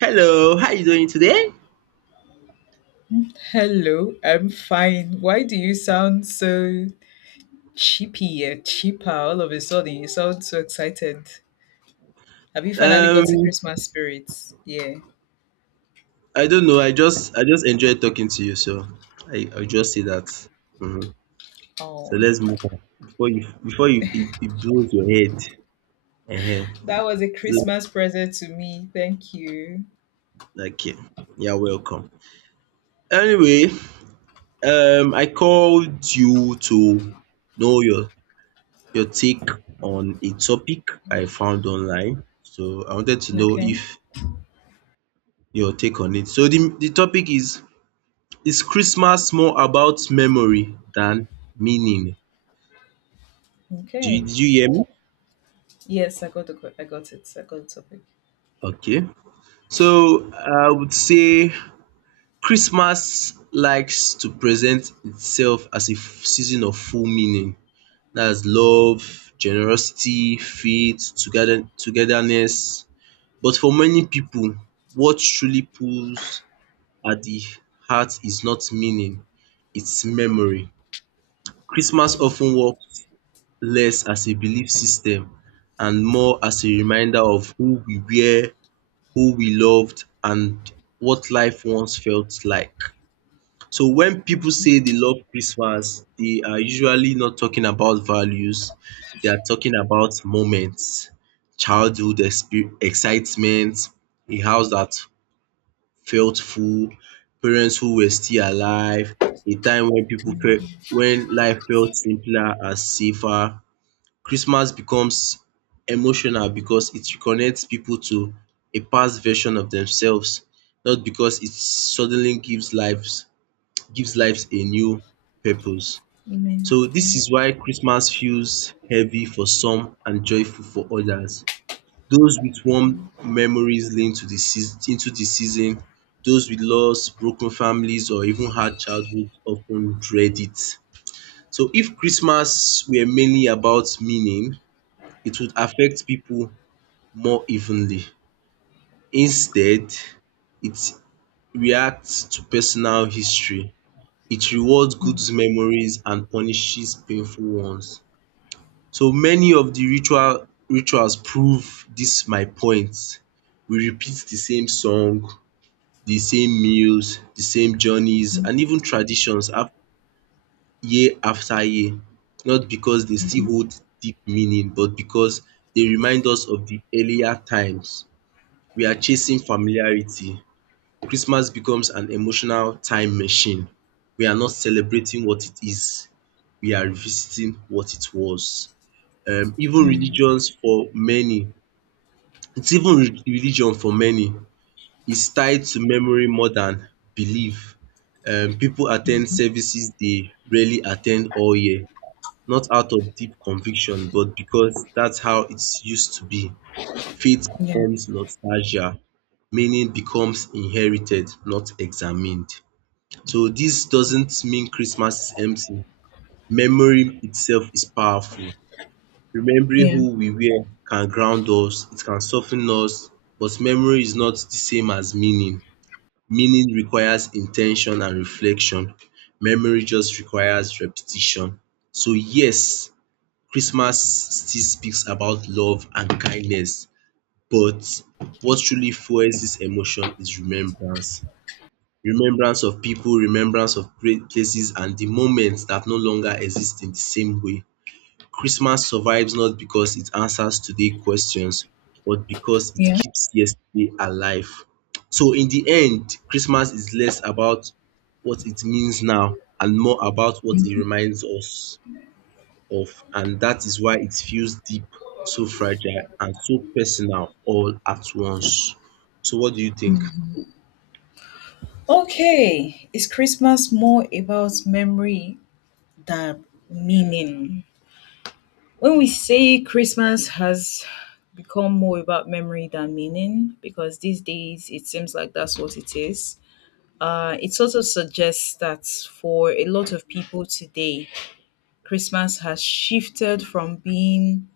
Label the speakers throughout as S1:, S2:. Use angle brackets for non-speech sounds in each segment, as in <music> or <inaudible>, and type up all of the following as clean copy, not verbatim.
S1: Hello, how you doing today?
S2: Hello, I'm fine. Why do you sound so cheapy and cheaper all of a sudden? You sound so excited. Have you finally gotten
S1: Um,
S2: Christmas spirits? Yeah.
S1: I don't know. I just enjoyed talking to you, so I'll just say that. Mhm. So
S2: Oh,
S1: let's move on before you it blows your head. uh
S2: that was a
S1: So,
S2: Christmas present to me. Thank you.
S1: okay, you're welcome. Anyway, I called you to know your take on a topic I found online. So I wanted to know
S2: Okay.
S1: if your take on it. So the topic is: Is Christmas more about memory than meaning? Do you,
S2: Okay.
S1: did you hear me?
S2: I got it. I got the topic.
S1: Okay. So I would say Christmas likes to present itself as a season of full meaning. That's love, generosity, faith, togetherness. But for many people, what truly pulls at the heart is not meaning, it's memory. Christmas
S2: Oh,
S1: often works less as a belief system and more as a reminder of who we were, who we loved, and what life once felt like. So when people say they love Christmas, they are usually not talking about values. They are talking about moments, excitement, a house that felt full, parents who were still alive, a time when people felt when life felt simpler and safer. Christmas becomes emotional because it reconnects people to a past version of themselves, not because it suddenly gives lives a new purpose.
S2: you
S1: So
S2: mean
S1: this
S2: yeah.
S1: is why Christmas feels heavy for some and joyful for others. Those with warm memories linked to the seas- into the season, those with loss, broken families, or even hard childhood often dread it. So if Christmas were mainly about meaning, it would affect people more evenly. Instead, it reacts to personal history. It rewards good memories and punishes painful ones. So many of the rituals prove this my point. We repeat the same song, the same meals, the same journeys, and even traditions af year after year. Not because they still
S2: Mhm.
S1: hold deep meaning, but because they remind us of the earlier times. We are chasing familiarity. Christmas becomes an emotional time machine. We are not celebrating what it is, we are revisiting what it was. Even religions for many, it's even re- Religion for many is tied to memory more than belief. Pipu at services they rarely attend all year, not out of deep conviction but because that's how it's used to be. Faith
S2: Yeah.
S1: becomes nostalgia, meaning becomes inherited, not examined. So this doesn't mean Christmas is empty. Memory itself is powerful. Remembering
S2: Yeah.
S1: who we were can ground us, it can soften us, but memory is not the same as meaning. Meaning requires intention and reflection. Memory just requires repetition. So yes, Christmas still speaks about love and kindness, but what truly fuels this emotion is remembrance. Remembrance of people, remembrance of great places, and the moments that no longer exist in the same way. Christmas survives not because it answers today's questions, but because it
S2: Yeah.
S1: keeps yesterday alive. So in the end, Christmas is less about what it means now and more about what it reminds us of. And that is why it feels deep, so fragile, and so personal all at once. So what do you think?
S2: Okay, is Christmas more about memory than meaning? When we say Christmas has become more about memory than meaning, because these days it seems like that's what it is, it sort of suggests that for a lot of people today, Christmas has shifted from being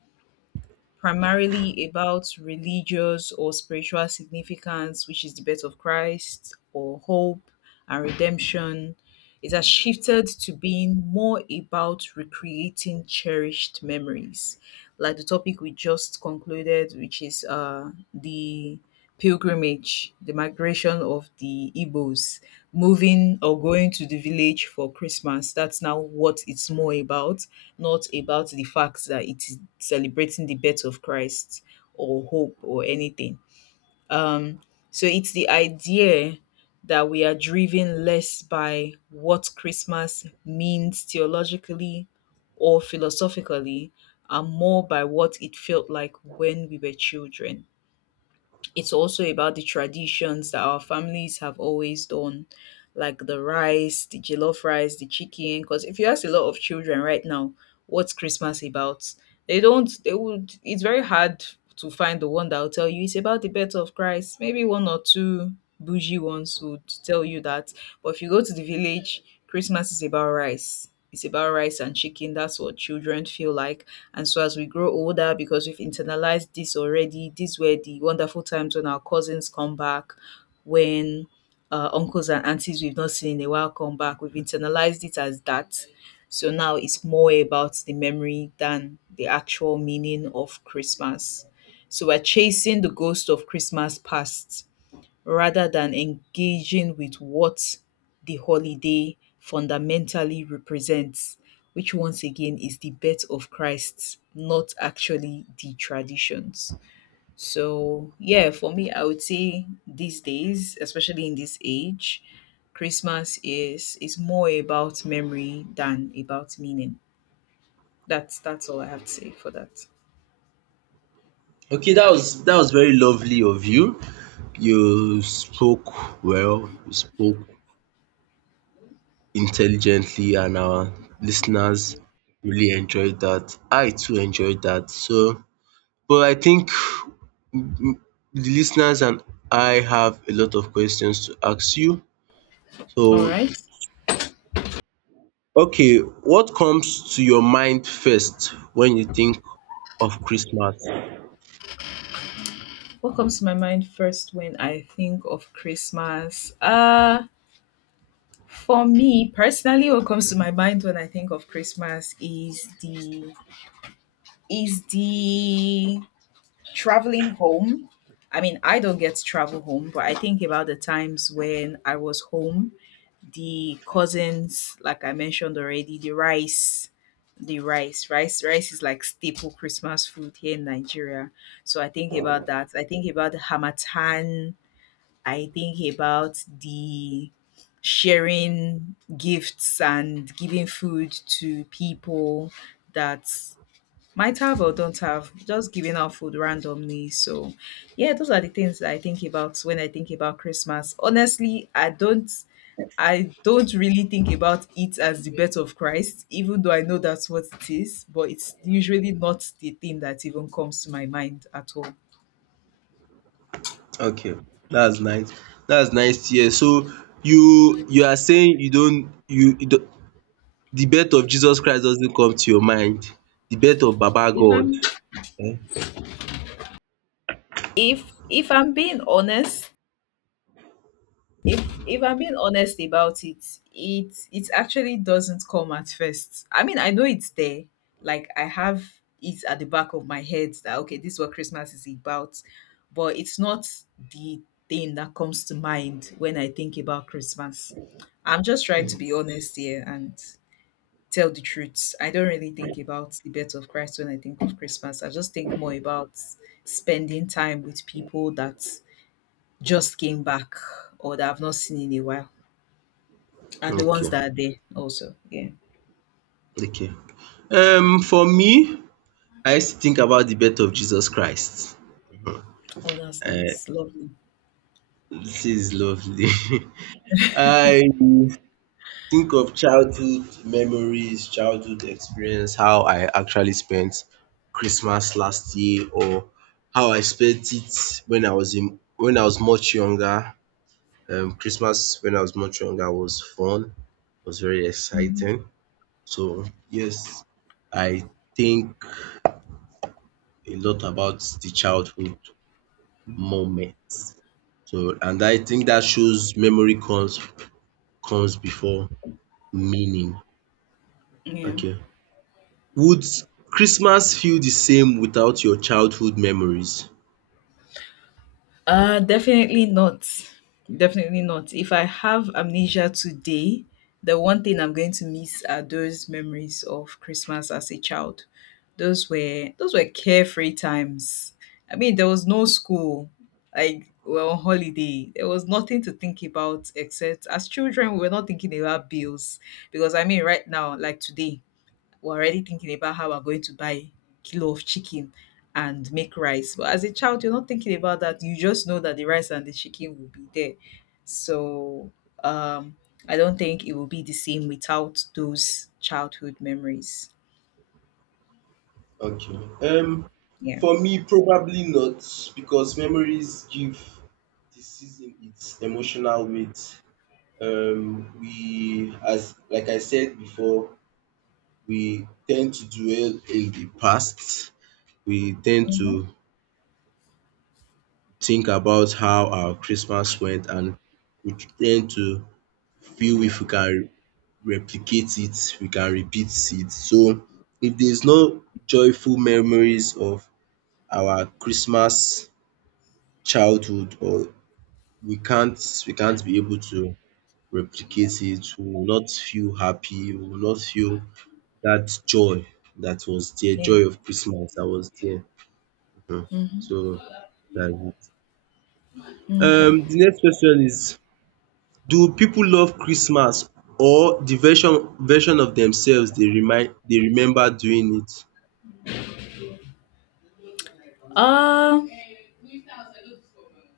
S2: primarily about religious or spiritual significance, which is the birth of Christ or hope and redemption. It has shifted to being more about recreating cherished memories, like the topic we just concluded, which is the pilgrimage, the migration of the Igbos, moving or going to the village for Christmas. That's now what it's more about, not about the fact that it's celebrating the birth of Christ or hope or anything. Um, so it's the idea that we are driven less by what Christmas means theologically or philosophically, and more by what it felt like when we were children. It's also about the traditions that our families have always done, like the rice, the jollof rice, the chicken. Because if you ask a lot of children right now, what's Christmas about? They don't, they would, it's very hard to find the one that will tell you it's about the birth of Christ. Maybe one or two bougie ones would tell you that. But if you go to the village, Christmas is about rice. It's about rice and chicken. That's what children feel like, and so as we grow older, because we've internalized this already, these were the wonderful times when our cousins come back, when uncles and aunties we've not seen in a while come back. We've internalized it as that. So now it's more about the memory than the actual meaning of Christmas. So we're chasing the ghost of Christmas past rather than engaging with what the holiday fundamentally represents, which once again is the birth of Christ, not actually the traditions. So, yeah, for me, I would say these days, especially in this age, Christmas is more about memory than about meaning. That's all I have to say for that.
S1: Okay, that was very lovely of you. You spoke well, you spoke intelligently, and our listeners really enjoyed that. I too enjoyed that. So, but I think the listeners and I have a lot of questions to ask you.
S2: All
S1: So,
S2: right.
S1: okay, what comes to your mind first when you think of Christmas?
S2: What comes to my mind first when I think of Christmas? For me personally, what comes to my mind when I think of Christmas is the traveling home. I mean, I don't get to travel home, but I think about the times when I was home, the cousins, like I mentioned already, the rice, rice is like staple Christmas food here in Nigeria. So I think about that. I think about the hamatan, I think about the sharing gifts and giving food to people that might have or don't have, just giving out food randomly. So, yeah, those are the things that I think about when I think about Christmas. Honestly, I don't really think about it as the birth of Christ, even though I know that's what it is, but it's usually not the thing that even comes to my mind at all.
S1: Okay, that's nice. That's nice to hear. So you are saying you don't you do, the birth of Jesus Christ doesn't come to your mind, the birth of baba
S2: If
S1: God.
S2: I'm if I'm being honest, if I'm being honest about it, it actually doesn't come at first. I mean, I know it's there. Like I have it at the back of my head that okay, this is what Christmas is about, but it's not the thing that comes to mind when I think about Christmas. I'm just trying to be honest here and tell the truth. I don't really think about the birth of Christ when I think of Christmas. I just think more about spending time with people that just came back or that I've not seen in a while and the ones
S1: Okay,
S2: that are there also. Yeah.
S1: okay. For me, I used to think about the birth of Jesus Christ.
S2: Oh, that's
S1: um
S2: nice. Lovely.
S1: this is lovely. <laughs> I think of childhood memories, childhood experience, how I actually spent Christmas last year, or how I spent it when I was much younger. Christmas when I was much younger was fun, was very exciting. So yes, I think a lot about the childhood moments. So and I think that shows memory comes before meaning.
S2: Yeah.
S1: Okay. Would Christmas feel the same without your childhood memories?
S2: Definitely not. Definitely not. If I have amnesia today, the one thing I'm going to miss are those memories of Christmas as a child. Those were carefree times. I mean, there was no school. Like we were on holiday. There was nothing to think about except as children, we were not thinking about bills. Because I mean, right now, like today, we're already thinking about how we're going to buy a kilo of chicken and make rice. But as a child, you're not thinking about that. You just know that the rice and the chicken will be there. So um, I don't think it will be the same without those childhood memories.
S1: Okay.
S2: Yeah.
S1: For me probably not, because memories give the season its emotional weight. We as Like I said before, we tend to dwell in the past. We tend
S2: Hmm.
S1: to think about how our Christmas went, and we tend to feel if we can replicate it, we can repeat it. So if there's no joyful memories of our Christmas childhood, or we can't be able to replicate it, we will not feel happy, we will not feel that joy that was there,
S2: Yeah.
S1: joy of Christmas that was there. Hmm.
S2: Hmm.
S1: So, like,
S2: Okay.
S1: the next question is: do people love Christmas or the version of themselves they remind they remember doing it?
S2: Um.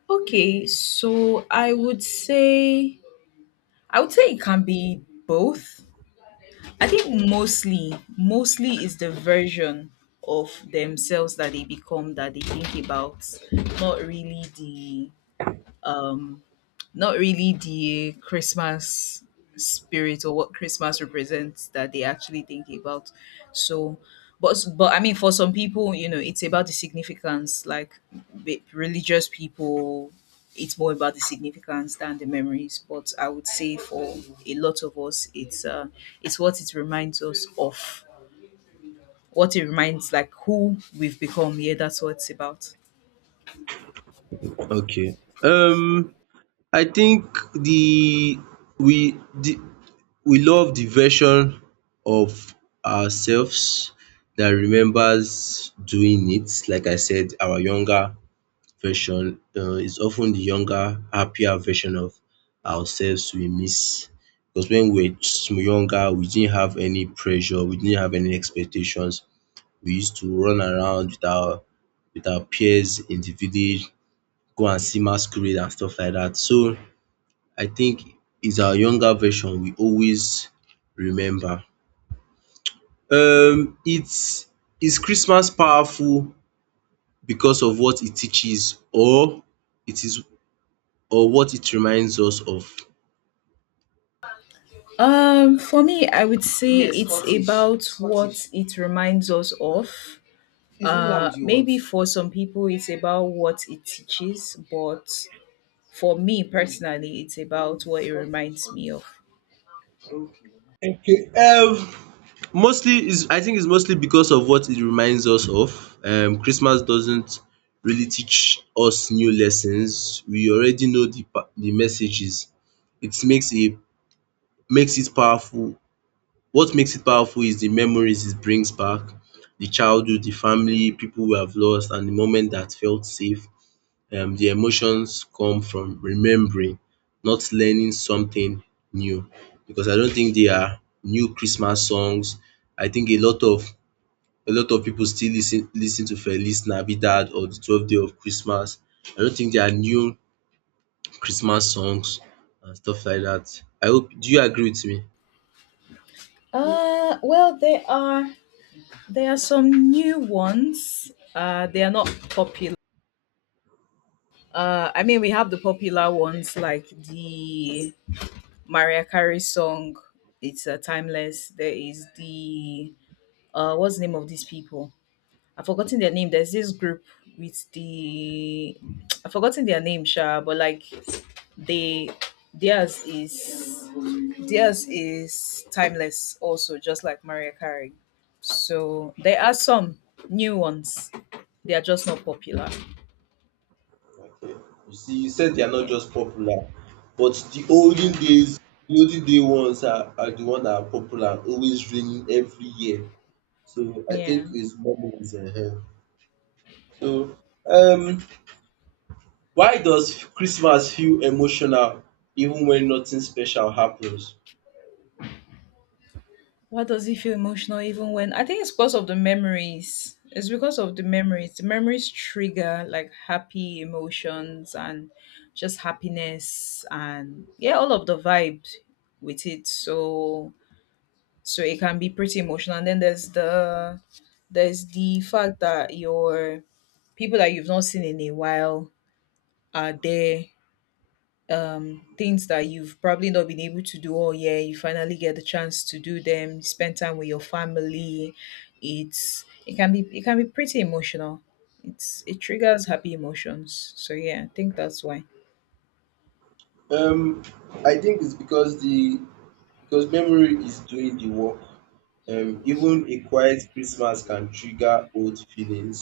S2: Okay. So I would say it can be both. I think mostly is the version of themselves that they become that they think about, not really the um not really the Christmas spirit or what Christmas represents that they actually think about. So, but I mean, for some people, you know, it's about the significance. Like religious people, it's more about the significance than the memories. But I would say for a lot of us, it's what it reminds us of. What it reminds, like who we've become. Yeah, that's what it's about.
S1: Okay. Um I think the we the we love the version of ourselves that remembers doing it. Like I said, our younger version is often the younger, happier version of ourselves we miss. Because when we were younger, we didn't have any pressure, we didn't have any expectations. We used to run around with our peers in the village, go and see masquerade and stuff like that. So I think it's our younger version we always remember. It's Is Christmas powerful because of what it teaches, or it is or what it reminds us of?
S2: For me, I would say it's about what it reminds us of. Maybe for some people, it's about what it teaches, but for me personally, it's about what it reminds me of.
S1: Okay. Mostly is I think it's mostly because of what it reminds us of. Christmas doesn't really teach us new lessons. We already know the messages. It makes it makes it powerful. What makes it powerful is the memories it brings back, the childhood, the family, people we have lost, and the moment that felt safe. The emotions come from remembering, not learning something new, because I don't think there are new Christmas songs. I think a lot of people still lis ten to Feliz Navidad or the 12 day of Christmas. I don't think there are new Christmas songs and stuff like that. I hope, do you agree with me?
S2: Well, there are some new ones. They are not popular. I mean, we have the popular ones like the Mariah Carey song. It's a timeless. There is the what's the name of these people? I've forgotten their name. There's this group with the— I've forgotten their name, Sha, but like they theirs is theirs is timeless also, just like Maria Carey. So there are some new ones. They are just not popular.
S1: Okay. You see, you said they are not
S2: Yeah.
S1: just popular, but the olden
S2: Yeah.
S1: days, the olden day ones are the one that are popular, always reigning every year. So I
S2: Yeah.
S1: think his it's is in here. So um why does Christmas feel emotional even when nothing special happens?
S2: Why does he feel emotional even when I think it's because of the memories. It's because of the memories. The memories trigger like happy emotions and just happiness and yeah, all of the vibes with it. So so it can be pretty emotional. And then there's the fact that your people that you've not seen in a while are there, things that you've probably not been able to do all year. You finally get the chance to do them. Spend time with your family. It can be pretty emotional. It triggers happy emotions. So yeah, I think that's why.
S1: Um I think it's because the because memory is doing the work. Even a quiet Christmas can trigger old feelings,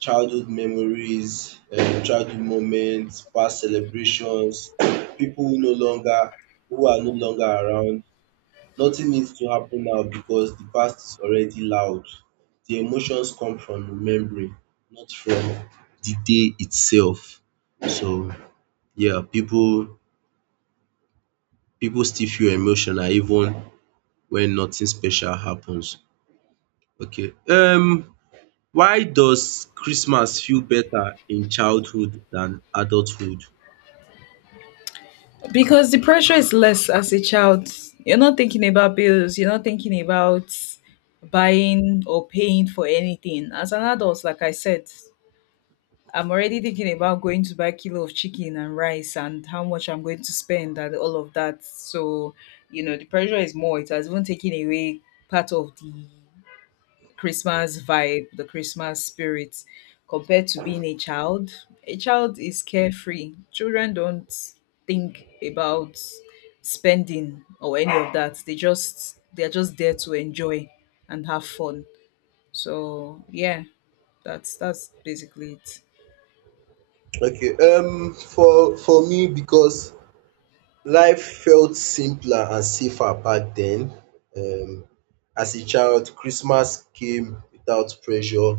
S1: childhood memories, childhood moments, past celebrations, people who no longer who are no longer around. Nothing needs to happen now because the past is already loud. The emotions come from remembering, not from the day itself. So yeah, people still feel emotional even when nothing special happens. Okay. Why does Christmas feel better in childhood than adulthood?
S2: Because the pressure is less as a child. You're not thinking about bills. You're not thinking about buying or paying for anything. As an adult, like I said, I'm already thinking about going to buy kilo of chicken and rice and how much I'm going to spend and all of that. So, you know, the pressure is more. It has even taken away part of the Christmas vibe, the Christmas spirit, compared to being a child. A child is carefree. Children don't think about spending or any of that. They're just there to enjoy and have fun. So yeah, that's basically it.
S1: Okay, for me because life felt simpler and safer back then. Um, as a child, Christmas came without pressure.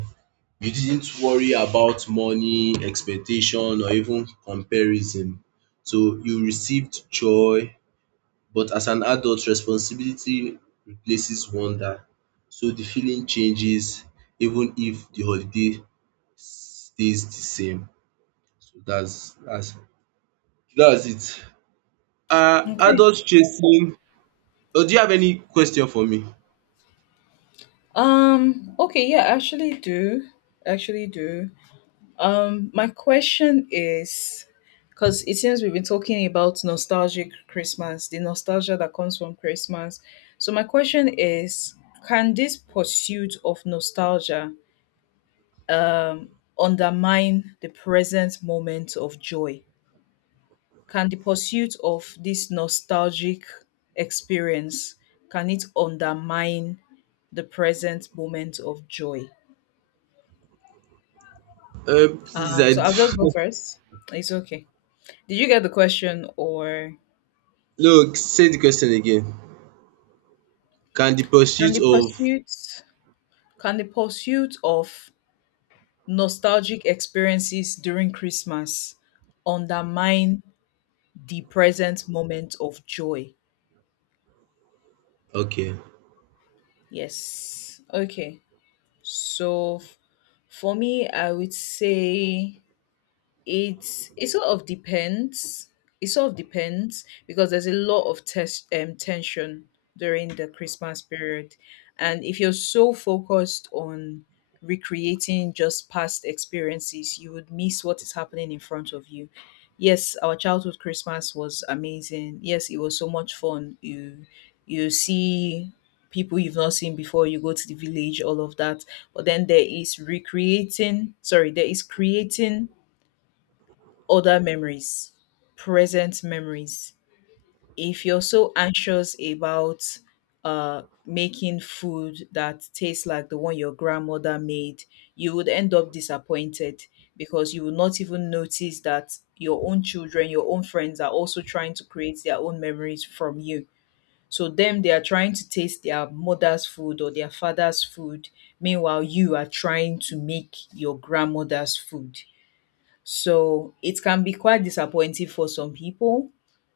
S1: You didn't worry about money, expectation, or even comparison. So you received joy, but as an adult, responsibility replaces wonder. So the feeling changes even if the holiday stays the same. So that's it. Are
S2: Okay.
S1: adults chasing— Oh, do you have any question for me?
S2: Okay, yeah, I actually do. Actually do. My question is, because it seems we've been talking about nostalgic Christmas, the nostalgia that comes from Christmas. So my question is, can this pursuit of nostalgia undermine the present moment of joy? Can the pursuit of this nostalgic experience can it undermine the present moment of joy?
S1: Uh, please, I
S2: So I'll just go
S1: d-
S2: first. It's okay. Did you get the question or—
S1: <laughs> no, say the question again. Can the
S2: can
S1: pursuit
S2: the
S1: of,
S2: pursuit can the pursuit of nostalgic experiences during Christmas undermine the present moment of joy?
S1: okay.
S2: Yes. Okay. So for me, I would say it's it sort of depends it sort of depends because there's a lot of test tension during the Christmas period. And if you're so focused on recreating just past experiences, you would miss what is happening in front of you. Yes, our childhood Christmas was amazing. Yes, it was so much fun. You see people you've not seen before, you go to the village, all of that. But then there is creating other memories, present memories. If you're so anxious about making food that tastes like the one your grandmother made, you would end up disappointed because you will not even notice that your own children, your own friends are also trying to create their own memories from you. So, them, they are trying to taste their mother's food or their father's food. Meanwhile, you are trying to make your grandmother's food. So it can be quite disappointing for some people.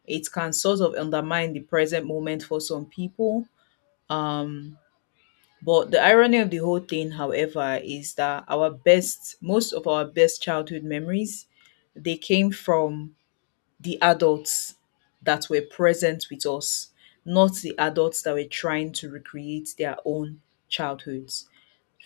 S2: It can sort of undermine the present moment for some people. Um, but the irony of the whole thing, however, is that our best, most of our best childhood memories, they came from the adults that were present with us, not the adults that were trying to recreate their own childhoods,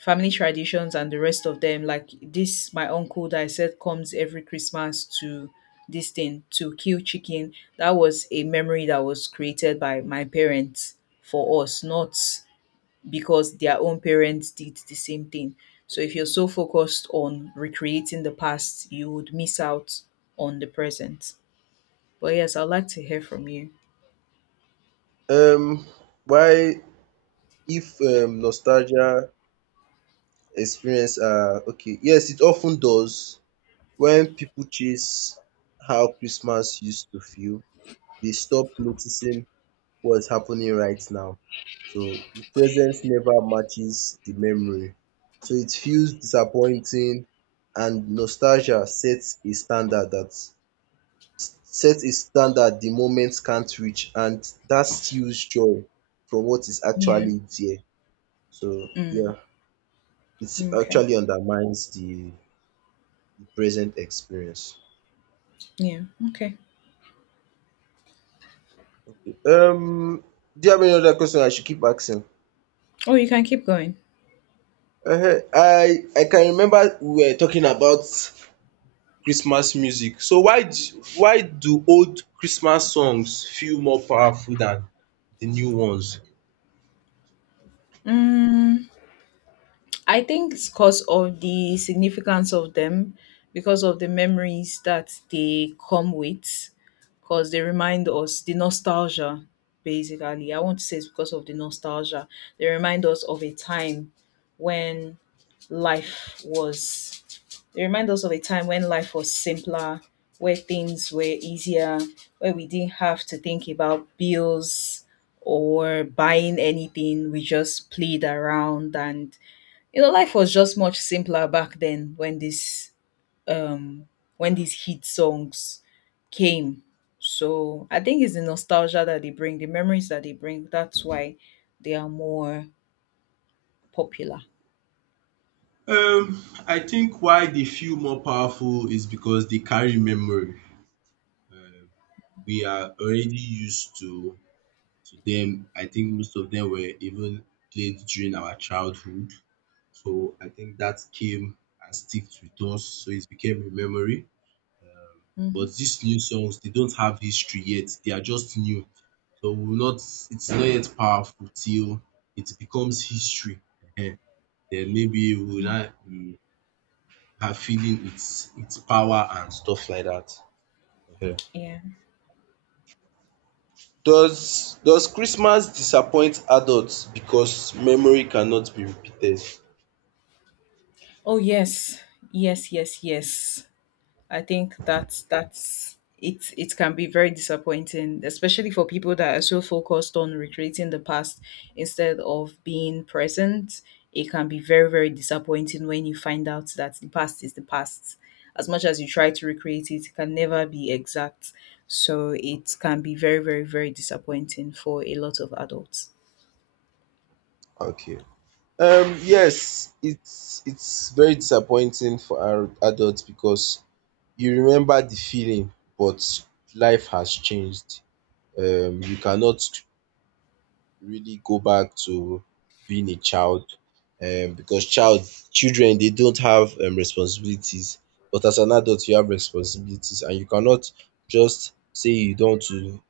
S2: family traditions and the rest of them. Like this, my uncle that I said comes every Christmas to this thing to kill chicken, that was a memory that was created by my parents for us, not because their own parents did the same thing. So if you're so focused on recreating the past, you would miss out on the present. But yes, I'd like to hear from you.
S1: Um, why if Nostalgia experience are okay? Yes, it often does. When people chase how Christmas used to feel, they stop noticing what's happening right now. So the presence never matches the memory. So it feels disappointing, and nostalgia sets a standard that sets a standard the moment can't reach, and that steals joy from what is
S2: Yeah.
S1: actually there. So
S2: mm,
S1: yeah, it
S2: okay.
S1: actually the present experience.
S2: Yeah. Okay.
S1: Um do you have any other question I should keep asking?
S2: Oh, you can keep going.
S1: Ehen, I can remember we were talking about Christmas music. So why do old Christmas songs feel more powerful than the new ones?
S2: mm, I think it's because of the significance of them, because of the memories that they come with, because they remind us the nostalgia, basically. I want to say it's because of the nostalgia. They remind us of a time when life was, they remind us of a time when life was simpler, where things were easier, where we didn't have to think about bills or buying anything. We just played around and you know life was just much simpler back then when this um when these hit songs came. So I think it's the nostalgia that they bring, the memories that they bring, that's why they are more popular.
S1: I think why they feel more powerful is because they carry memory. Uh, we are already used to them. I think most of them were even played during our childhood. So I think that came and sticks with us. So it became a memory.
S2: Mhm.
S1: But these new songs, they don't have history yet. They are just new. So we'll not it's not yet powerful till it becomes history. Ehen. Then maybe we'll not be are feeling its power and stuff like that. Ehen.
S2: Yeah.
S1: Does Christmas disappoint adults because memory cannot be repeated?
S2: Oh yes, yes, yes, yes, I think that's it. It can be very disappointing, especially for people that are so focused on recreating the past instead of being present. It can be very, very disappointing when you find out that the past is the past. As much as you try to recreate it, it can never be exact. So it can be very, very, very disappointing for a lot of adults.
S1: Okay. Yes, it's very disappointing for our adults because you remember the feeling, but life has changed. You cannot really go back to being a child, because child children they don't have responsibilities, but as an adult you have responsibilities, and you cannot just say you don't want to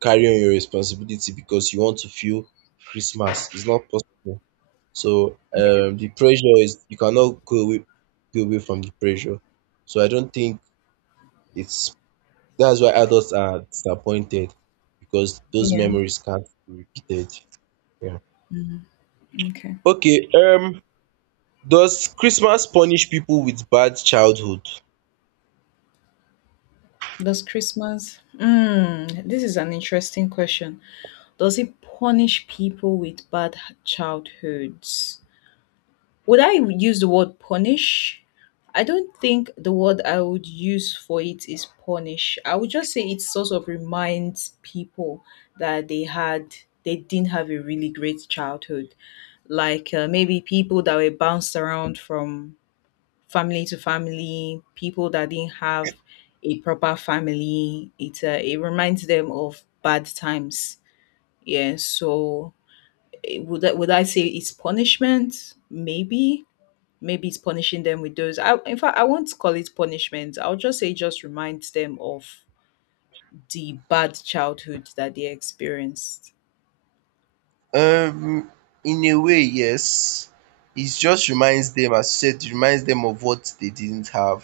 S1: carry on your responsibility because you want to feel Christmas. It's not possible. So
S2: Yeah.
S1: the pressure is, you cannot go away from the pressure. So I don't think it's that's why adults are disappointed, because those
S2: Yeah.
S1: memories can't be repeated. Yeah.
S2: Okay.
S1: Okay, does Christmas punish people with bad childhood?
S2: Does Christmas? Mm, this is an interesting question. Does it punish people with bad childhoods? Would I use the word punish? I don't think the word I would use for it is punish. I would just say it sort of reminds people that they didn't have a really great childhood. Like maybe people that were bounced around from family to family, people that didn't have a proper family. It it reminds them of bad times. Yeah, so would I say it's punishment? Maybe. Maybe it's punishing them with those. In fact, I won't call it punishment. I'll just say it just reminds them of the bad childhood that they experienced.
S1: Um, in a way, yes. It just reminds them, as you said, it reminds them of what they didn't have,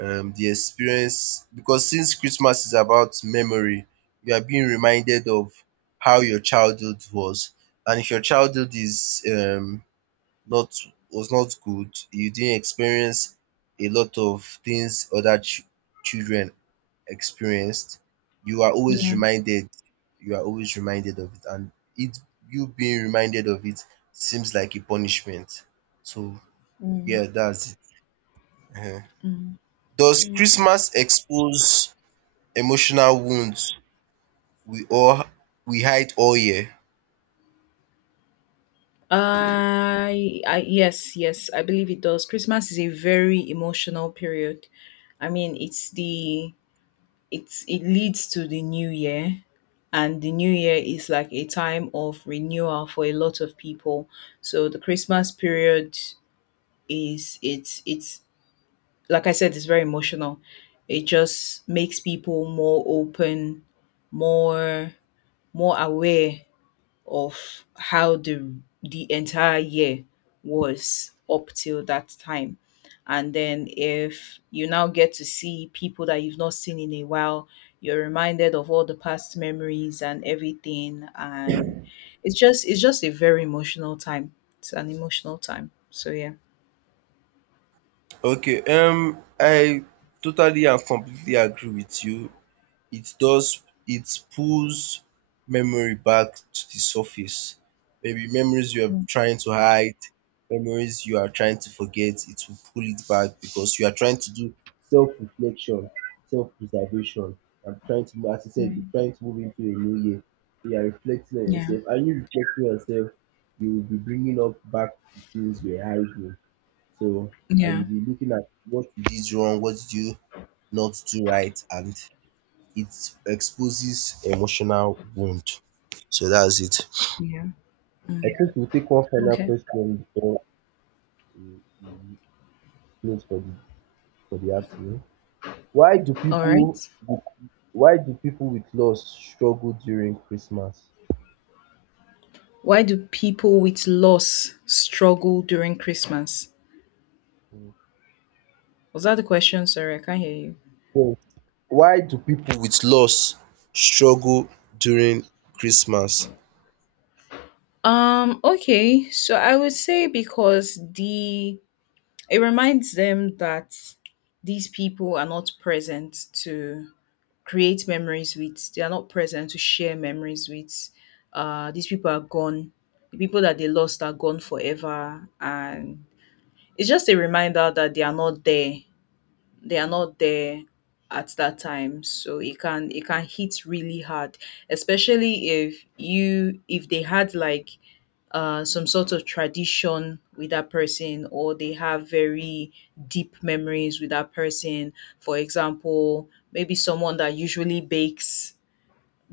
S1: the experience. Because since Christmas is about memory, you are being reminded of how your childhood was. And if your childhood is not, was not good, you didn't experience a lot of things other children experienced, you are always
S2: Yeah.
S1: reminded, of it, and it you being reminded of it seems like a punishment. So
S2: Mm,
S1: yeah, that's it. Ehen.
S2: mm,
S1: Does
S2: okay.
S1: Christmas expose emotional wounds we all we hide all year?
S2: I yes, yes, I believe it does. Christmas is a very emotional period. I mean, it's it leads to the new year, and the new year is like a time of renewal for a lot of people. So the Christmas period is, it's like I said, it's very emotional. It just makes people more open, more, more aware of how the entire year was up till that time. And then if you now get to see people that you've not seen in a while, you're reminded of all the past memories and everything, and it's just a very emotional time. It's an emotional time. So yeah.
S1: Okay, I totally and completely agree with you. It does, it pulls memory back to the surface. Maybe memories you are trying to hide, memories you are trying to forget, it will pull it back, because you are trying to do self-reflection, self-preservation. I'm trying to, as I said, you're
S2: Mhm.
S1: trying to move into a new year. You are reflecting on
S2: Yeah.
S1: yourself, and you reflecting on yourself, you will be bringing up back the things you were hiding. So, and
S2: Yeah.
S1: you'll be looking at what you did wrong, what did you not do right, and it exposes emotional wound. So that's it.
S2: Yeah.
S1: I think
S2: Mm.
S1: we'll take one final
S2: Okay.
S1: question before we close for the afternoon. Why do
S2: All
S1: people
S2: right.
S1: with- why do people with loss struggle during Christmas?
S2: Why do people with loss struggle during Christmas? Was that the question? Sorry, I can't hear you.
S1: Yes. Why do people with loss struggle during Christmas?
S2: Okay. So I would say because the it reminds them that these people are not present to create memories with, they are not present to share memories with. Uh, these people are gone. The people that they lost are gone forever. And it's just a reminder that they are not there at that time. So it can hit really hard, especially if you if they had like some sort of tradition with that person, or they have very deep memories with that person. For example, maybe someone that usually bakes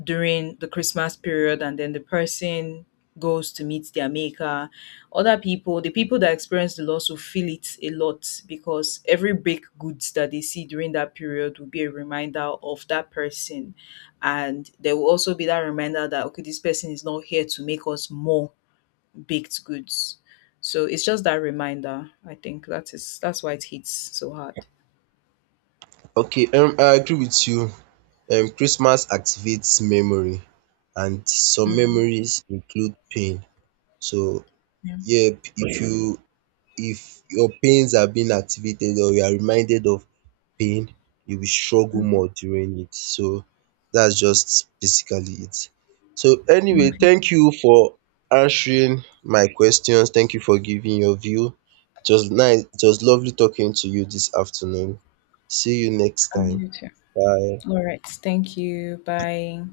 S2: during the Christmas period, and then the person goes to meet their maker. Other people, the people that experience the loss, will feel it a lot because every baked goods that they see during that period will be a reminder of that person, and there will also be that reminder that okay, this person is not here to make us more baked goods. So it's just that reminder. I think that's why it hits so hard.
S1: Okay, I agree with you. Christmas activates memory, and some
S2: Mm,
S1: memories include pain. So,
S2: yeah.
S1: yep, if you, if your pains are being activated or you are reminded of pain, you will struggle
S2: Hmm.
S1: more during it. So that's just basically it. So anyway,
S2: Okay.
S1: thank you for answering my questions. Thank you for giving your view. It was nice. It was lovely talking to you this afternoon. See you next
S2: I'll
S1: time.
S2: do too.
S1: Bye.
S2: All right. Thank you. Bye.